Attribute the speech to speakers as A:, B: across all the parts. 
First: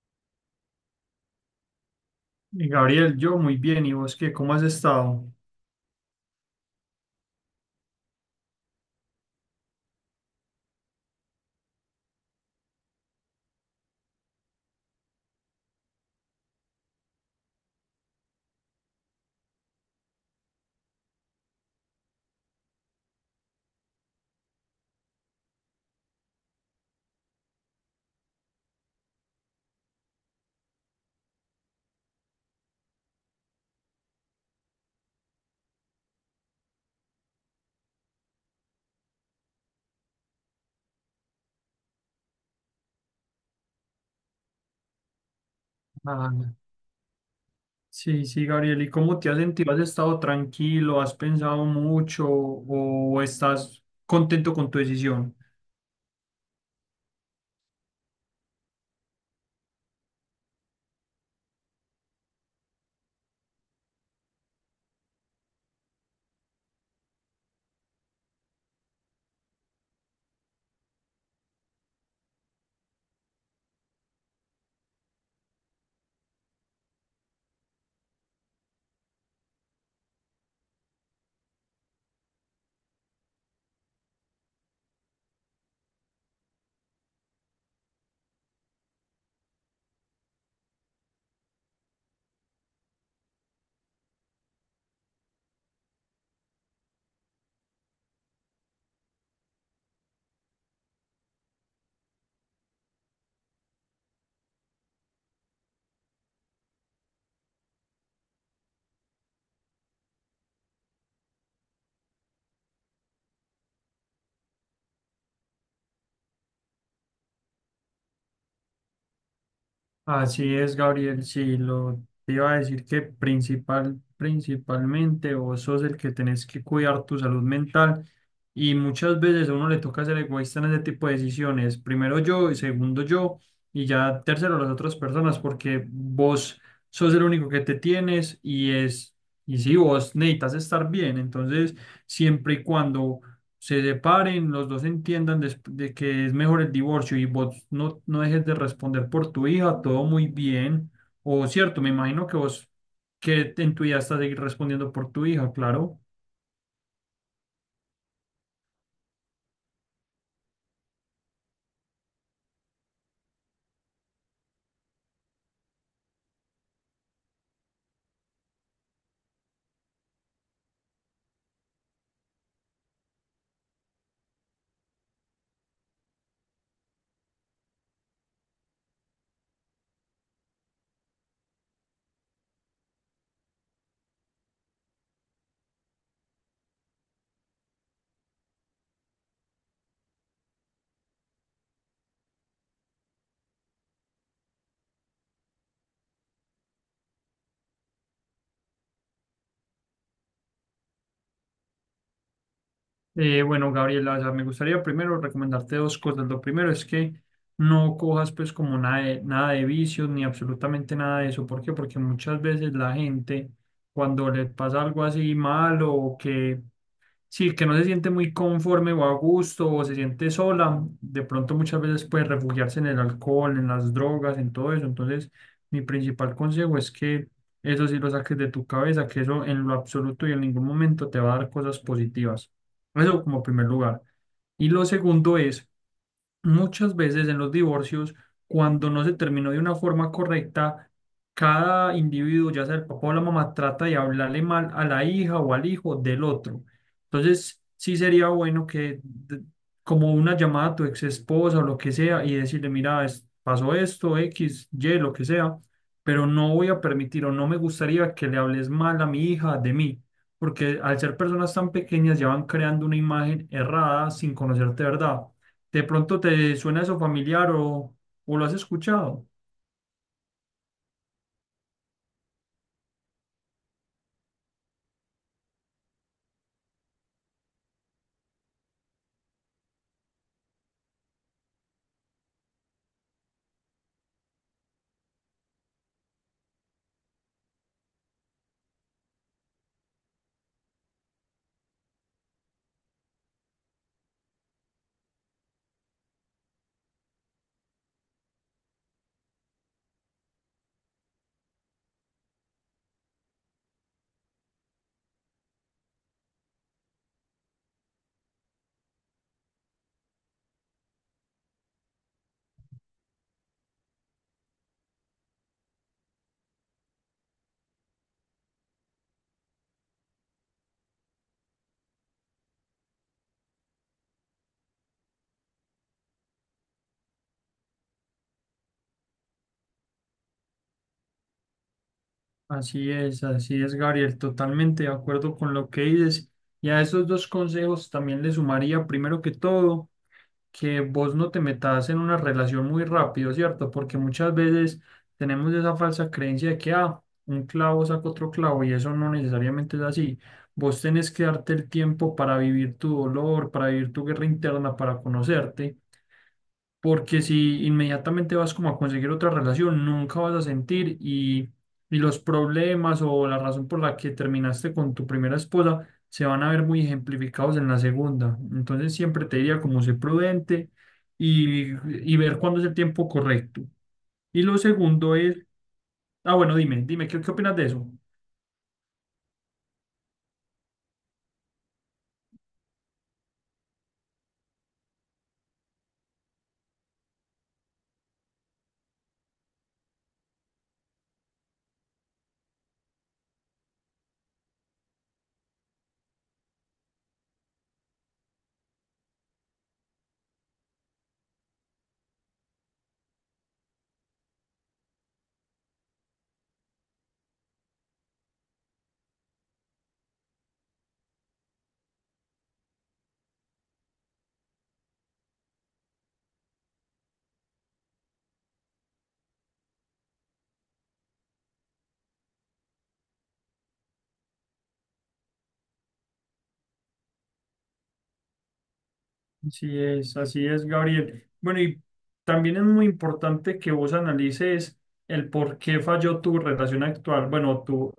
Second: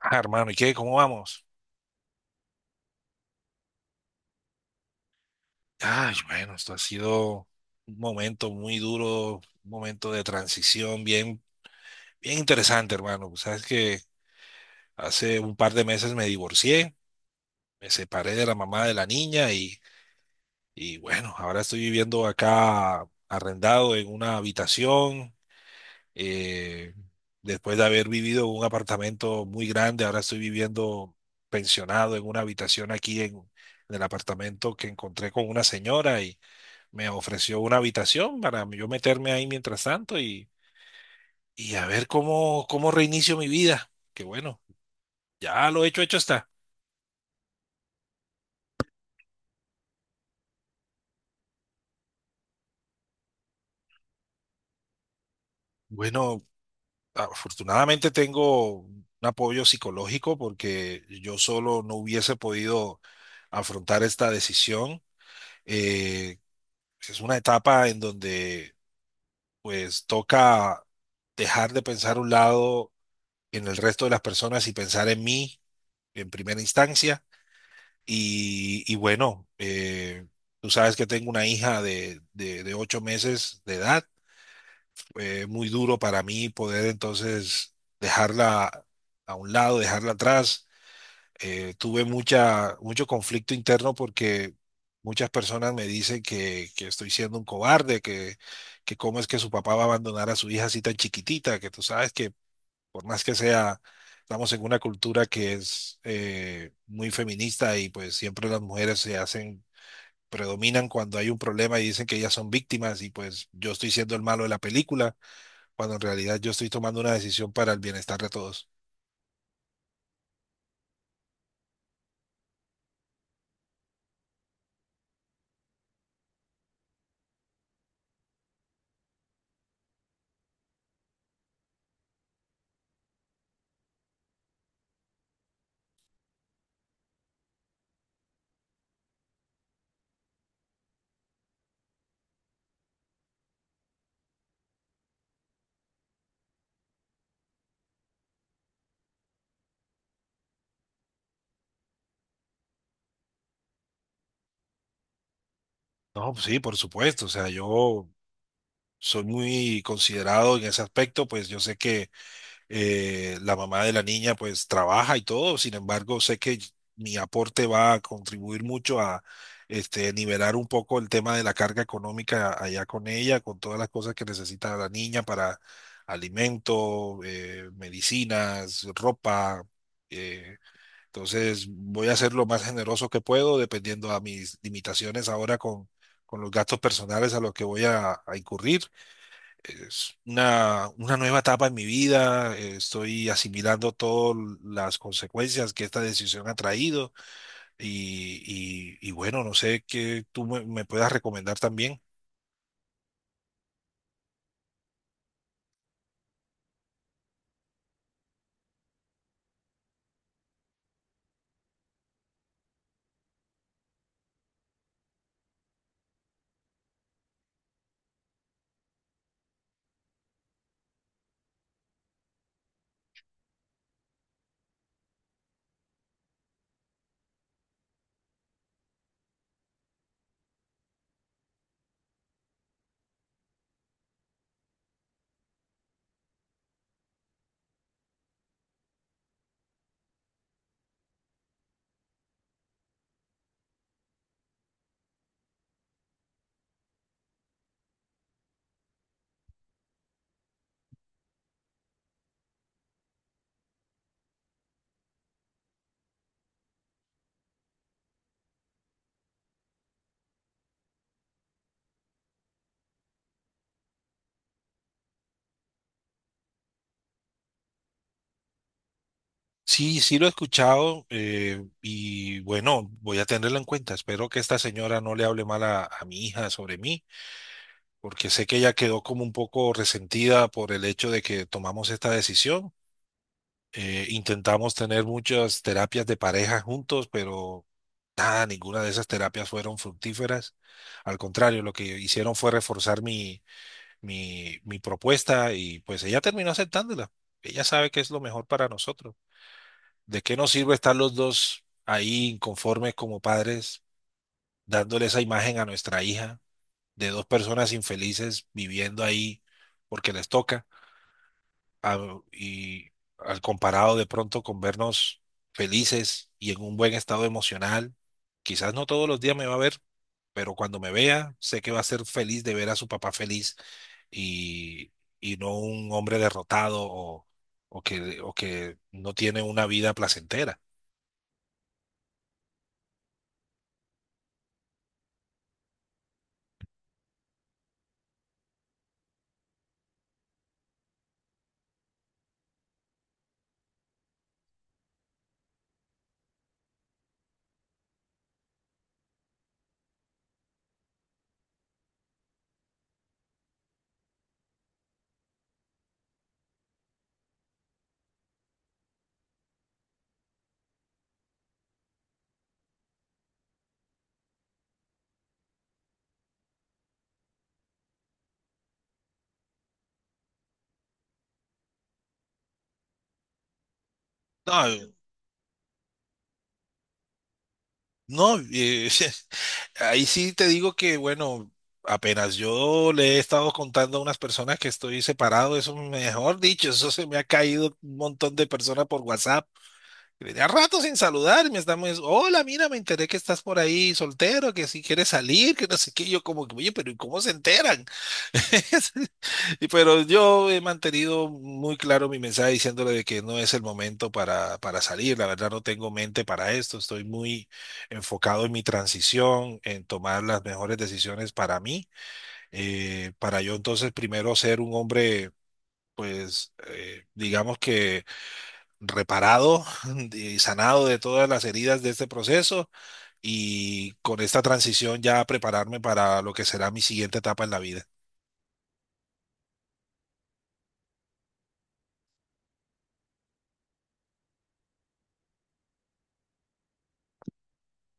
A: Ah, hermano, ¿y qué? ¿Cómo vamos?
B: Y Gabriel, yo muy bien, ¿y vos qué? ¿Cómo has estado?
A: Ay, bueno, esto ha sido un momento muy duro, un momento de transición bien, bien interesante, hermano. Pues sabes que hace un par de meses me divorcié, me separé de la mamá de la niña y bueno, ahora estoy viviendo acá arrendado en una habitación. eh, Después de haber vivido en un apartamento muy grande, ahora estoy viviendo pensionado en una habitación aquí en el apartamento que encontré con una señora me ofreció una habitación para yo meterme ahí mientras tanto y a ver cómo, cómo reinicio mi vida. Que bueno, ya lo hecho, hecho está.
B: Ah, sí, sí, Gabriel, ¿y cómo te has sentido? ¿Has estado tranquilo? ¿Has pensado mucho o estás contento con tu decisión?
A: Bueno, afortunadamente tengo un apoyo psicológico porque yo solo no hubiese podido afrontar esta decisión. Eh, es una etapa en donde pues toca dejar de pensar a un lado en el resto de las personas y pensar en mí en primera instancia. Y bueno, tú sabes que tengo una hija de 8 meses de edad. Muy duro para mí poder entonces dejarla a un lado, dejarla atrás. Tuve mucho conflicto interno porque muchas personas me dicen que estoy siendo un cobarde, que cómo es que su papá va a abandonar a su hija así tan chiquitita, que tú sabes que por más que sea, estamos en una cultura que es muy feminista y pues siempre las mujeres se hacen, predominan cuando hay un problema y dicen que ellas son víctimas y pues yo estoy siendo el malo de la película, cuando en realidad yo estoy tomando una decisión para el bienestar de todos.
B: Así es, Gabriel, sí, lo te iba a decir que principalmente vos sos el que tenés que cuidar tu salud mental. Y muchas veces a uno le toca ser egoísta en ese tipo de decisiones. Primero yo, y segundo yo, y ya tercero las otras personas, porque vos sos el único que te tienes y si vos necesitas estar bien, entonces siempre y cuando se separen, los dos entiendan de que es mejor el divorcio y vos no, no dejes de responder por tu hija, todo muy bien. O cierto, me imagino que vos que en tu vida estás seguir respondiendo por tu hija, claro.
A: No, pues sí, por supuesto, o sea, yo soy muy considerado en ese aspecto, pues yo sé que la mamá de la niña pues trabaja y todo, sin embargo, sé que mi aporte va a contribuir mucho a este, nivelar un poco el tema de la carga económica allá con ella, con todas las cosas que necesita la niña para alimento, medicinas, ropa. eh, entonces voy a ser lo más generoso que puedo, dependiendo a mis limitaciones ahora con los gastos personales a los que voy a incurrir. Es una nueva etapa en mi vida, estoy asimilando todas las consecuencias que esta decisión ha traído y bueno, no sé qué tú me, me puedas recomendar también.
B: Bueno, Gabriela, o sea, me gustaría primero recomendarte dos cosas. Lo primero es que no cojas pues como nada de vicios ni absolutamente nada de eso. ¿Por qué? Porque muchas veces la gente cuando le pasa algo así malo o que sí, que no se siente muy conforme o a gusto o se siente sola, de pronto muchas veces puede refugiarse en el alcohol, en las drogas, en todo eso. Entonces, mi principal consejo es que eso sí lo saques de tu cabeza, que eso en lo absoluto y en ningún momento te va a dar cosas positivas. Eso como primer lugar. Y lo segundo es: muchas veces en los divorcios, cuando no se terminó de una forma correcta, cada individuo, ya sea el papá o la mamá, trata de hablarle mal a la hija o al hijo del otro. Entonces, sí sería bueno que, como una llamada a tu ex esposa o lo que sea, y decirle, mira, pasó esto, X, Y, lo que sea, pero no voy a permitir o no me gustaría que le hables mal a mi hija de mí, porque al ser personas tan pequeñas ya van creando una imagen errada sin conocerte de verdad. De pronto te suena eso familiar o lo has escuchado.
A: Sí, sí lo he escuchado, y bueno, voy a tenerlo en cuenta. Espero que esta señora no le hable mal a mi hija sobre mí, porque sé que ella quedó como un poco resentida por el hecho de que tomamos esta decisión. Intentamos tener muchas terapias de pareja juntos, pero nada, ninguna de esas terapias fueron fructíferas. Al contrario, lo que hicieron fue reforzar mi propuesta y pues ella terminó aceptándola. Ella sabe que es lo mejor para nosotros. ¿De qué nos sirve estar los dos ahí inconformes como padres, dándole esa imagen a nuestra hija de dos personas infelices viviendo ahí porque les toca? Y al comparado de pronto con vernos felices y en un buen estado emocional, quizás no todos los días me va a ver, pero cuando me vea, sé que va a ser feliz de ver a su papá feliz y, y no un hombre derrotado o, o que no tiene una vida placentera.
B: Así es, Gabriel, totalmente de acuerdo con lo que dices. Y a esos dos consejos también le sumaría, primero que todo, que vos no te metas en una relación muy rápido, ¿cierto? Porque muchas veces tenemos esa falsa creencia de que, ah, un clavo saca otro clavo y eso no necesariamente es así. Vos tenés que darte el tiempo para vivir tu dolor, para vivir tu guerra interna, para conocerte. Porque si inmediatamente vas como a conseguir otra relación, nunca vas a sentir y los problemas o la razón por la que terminaste con tu primera esposa se van a ver muy ejemplificados en la segunda. Entonces siempre te diría como ser prudente y, y ver cuándo es el tiempo correcto. Y lo
A: No.
B: segundo es, ah, bueno, dime, dime, qué opinas de eso?
A: No, ahí sí te digo que, bueno, apenas yo le he estado contando a unas personas que estoy separado, eso mejor dicho, eso se me ha caído un montón de personas por WhatsApp. Tenía rato sin saludar, y me estamos, hola, mira, me enteré que estás por ahí soltero, que si quieres salir, que no sé qué. Y yo como, que, oye, pero ¿y cómo se enteran? Y pero yo he mantenido muy claro mi mensaje diciéndole de que no es el momento para salir. La verdad no tengo mente para esto. Estoy muy enfocado en mi transición, en tomar las mejores decisiones para mí, para yo entonces primero ser un hombre, pues, digamos que reparado y sanado de todas las heridas de este proceso y con esta transición ya prepararme para lo que será mi siguiente etapa en la vida.
B: Así es, Gabriel. Bueno, y también es muy importante que vos analices el por qué falló tu relación actual, bueno, tu,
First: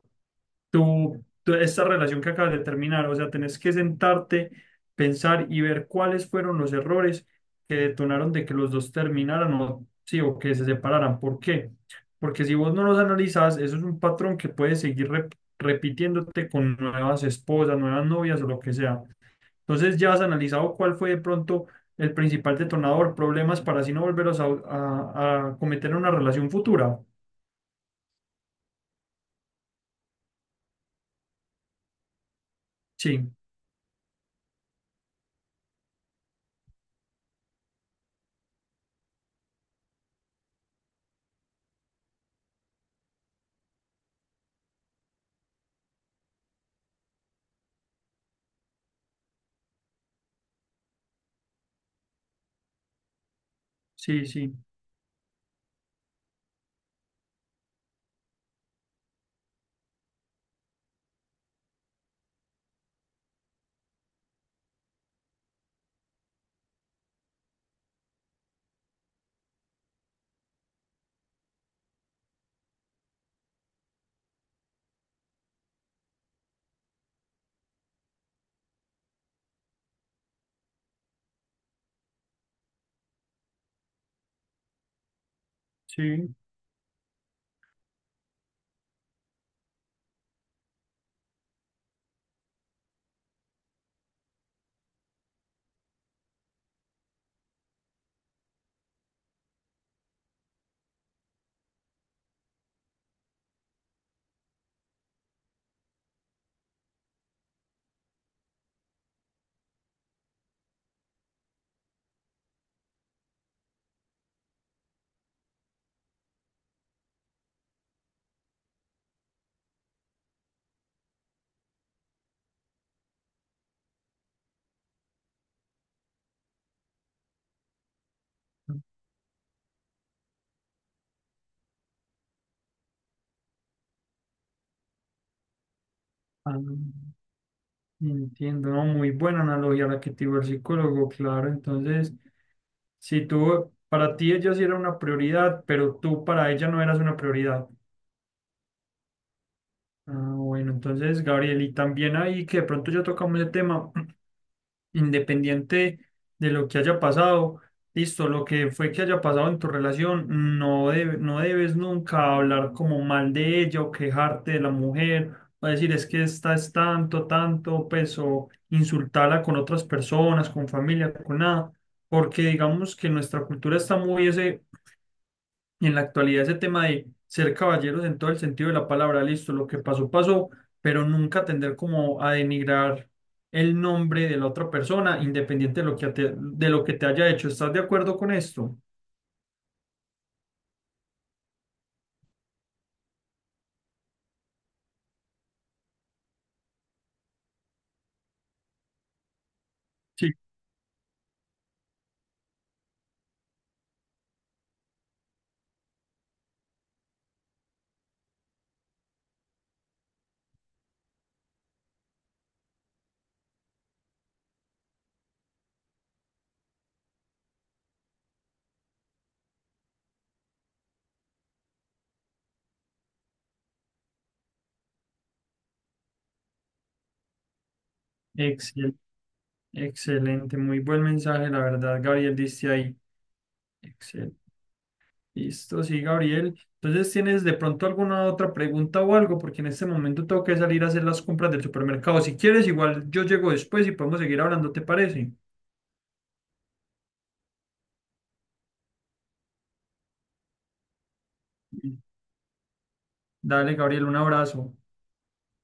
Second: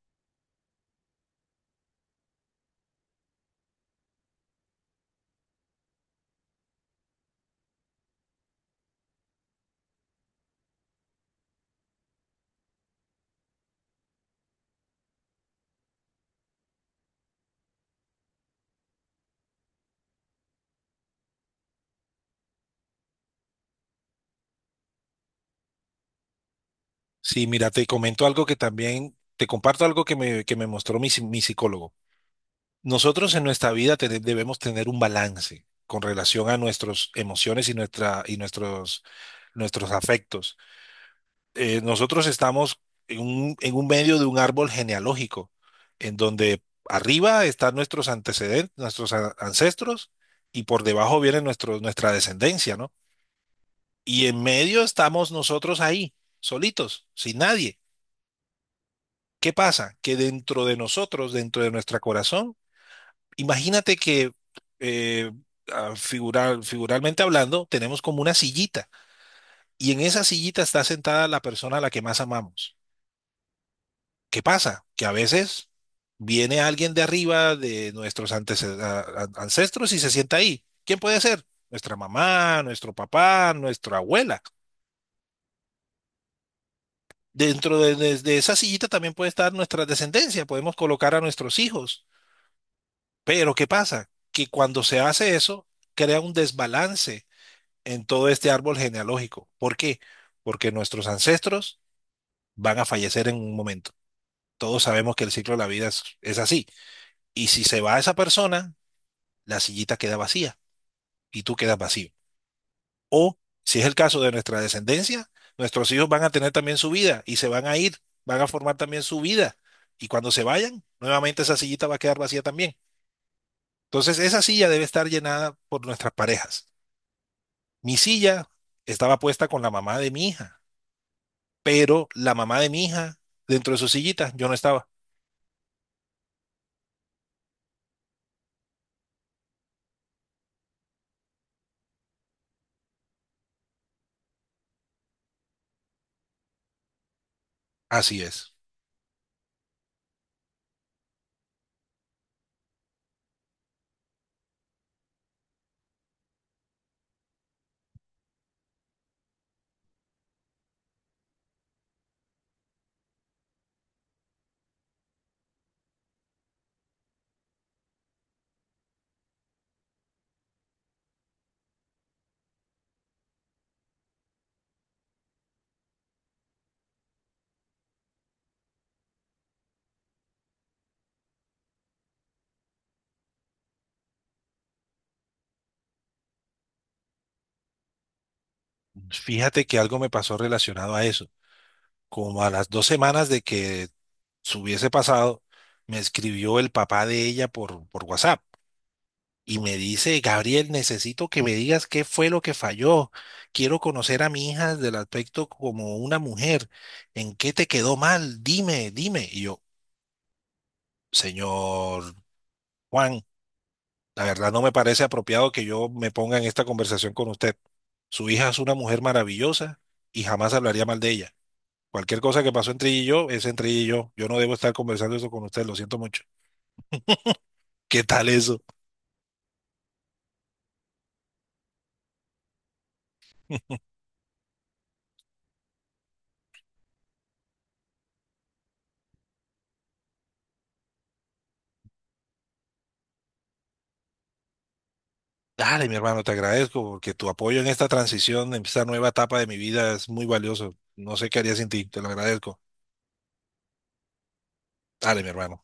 B: tú, tú- esta relación que acabas de terminar, o sea, tenés que sentarte, pensar y ver cuáles fueron los errores que detonaron de que los dos terminaran o, sí, o que se separaran. ¿Por qué? Porque si vos no los analizas eso es un patrón que puedes seguir repitiéndote con nuevas esposas, nuevas novias o lo que sea. Entonces ya has analizado cuál fue de pronto el principal detonador, problemas para así no volveros a, a cometer en una relación futura.
A: Sí, mira, te comento algo que también, te comparto algo que me mostró mi, mi psicólogo.
B: Sí,
A: Nosotros en nuestra vida debemos tener un balance con relación a nuestras emociones y, nuestra, y nuestros, nuestros afectos. Nosotros estamos en un medio de un árbol genealógico, en donde arriba están nuestros antecedentes, nuestros ancestros, y por debajo viene nuestro, nuestra descendencia, ¿no?
B: sí,
A: Y en
B: sí,
A: medio estamos nosotros ahí, solitos, sin nadie. ¿Qué pasa? Que dentro de nosotros, dentro de nuestro corazón, imagínate que eh, ah, figuralmente hablando, tenemos como una sillita y en esa sillita está sentada la persona a la que más amamos. ¿Qué pasa? Que a veces viene alguien de arriba de nuestros ancestros y se sienta ahí. ¿Quién puede ser? Nuestra mamá, nuestro papá, nuestra abuela.
B: sí.
A: Dentro de, de esa sillita también puede estar nuestra descendencia. Podemos colocar a nuestros hijos. Pero ¿qué pasa? Que cuando se hace eso, crea un desbalance en todo este árbol genealógico. ¿Por qué? Porque nuestros ancestros van a fallecer en un momento. Todos sabemos que el ciclo de la vida es así. Y si se va esa persona, la sillita queda vacía y tú quedas vacío. O si es el caso de nuestra descendencia, nuestros hijos van a tener también su vida y se van a ir, van a formar también su vida. Y cuando se vayan, nuevamente esa sillita va a quedar vacía también. Entonces, esa silla debe estar llenada por nuestras parejas. Mi silla estaba puesta con la mamá de mi hija, pero la mamá de mi hija dentro de su sillita, yo no estaba.
B: Ah, entiendo, ¿no? Muy buena analogía la que te dio el psicólogo, claro. Entonces, si tú, para ti ella sí era una prioridad, pero tú para ella no eras una prioridad.
A: Así es.
B: Ah, bueno, entonces, Gabriel, y también ahí que de pronto ya tocamos el tema, independiente de lo que haya pasado, listo, lo que fue que haya pasado en tu relación, no, no debes nunca hablar como mal de ella o quejarte de la mujer o decir es que esta es tanto, tanto, pues o insultarla con otras personas, con familia, con nada, porque digamos que nuestra cultura está muy ese en la actualidad ese tema de ser caballeros en todo el sentido de la palabra, listo, lo que pasó, pasó, pero nunca tender como a denigrar el nombre de la otra persona, independiente de lo que te, de lo que te haya hecho. ¿Estás de acuerdo con esto?
A: Fíjate que algo me pasó relacionado a eso. Como a las 2 semanas de que se hubiese pasado, me escribió el papá de ella por WhatsApp y me dice,
B: Sí.
A: Gabriel, necesito que me digas qué fue lo que falló. Quiero conocer a mi hija del aspecto como una mujer. ¿En qué te quedó mal? Dime, dime. Y yo, señor Juan, la verdad no me parece apropiado que yo me ponga en esta conversación con usted. Su hija es una mujer maravillosa y jamás hablaría mal de ella. Cualquier cosa que pasó entre ella y yo es entre ella y yo. Yo no debo estar conversando eso con usted, lo siento mucho. ¿Qué tal eso?
B: Excel, excelente, muy buen mensaje, la verdad, Gabriel, dice ahí. Excel. Listo, sí, Gabriel. Entonces, ¿tienes de pronto alguna otra pregunta o algo? Porque en este momento tengo que salir a hacer las compras del supermercado. Si quieres, igual yo llego después y podemos seguir hablando, ¿te parece?
A: Dale, mi hermano, te agradezco porque tu apoyo en esta transición, en esta nueva etapa de mi vida es muy valioso. No sé qué haría sin ti, te lo agradezco.
B: Dale, Gabriel, un abrazo.
A: Dale, mi hermano.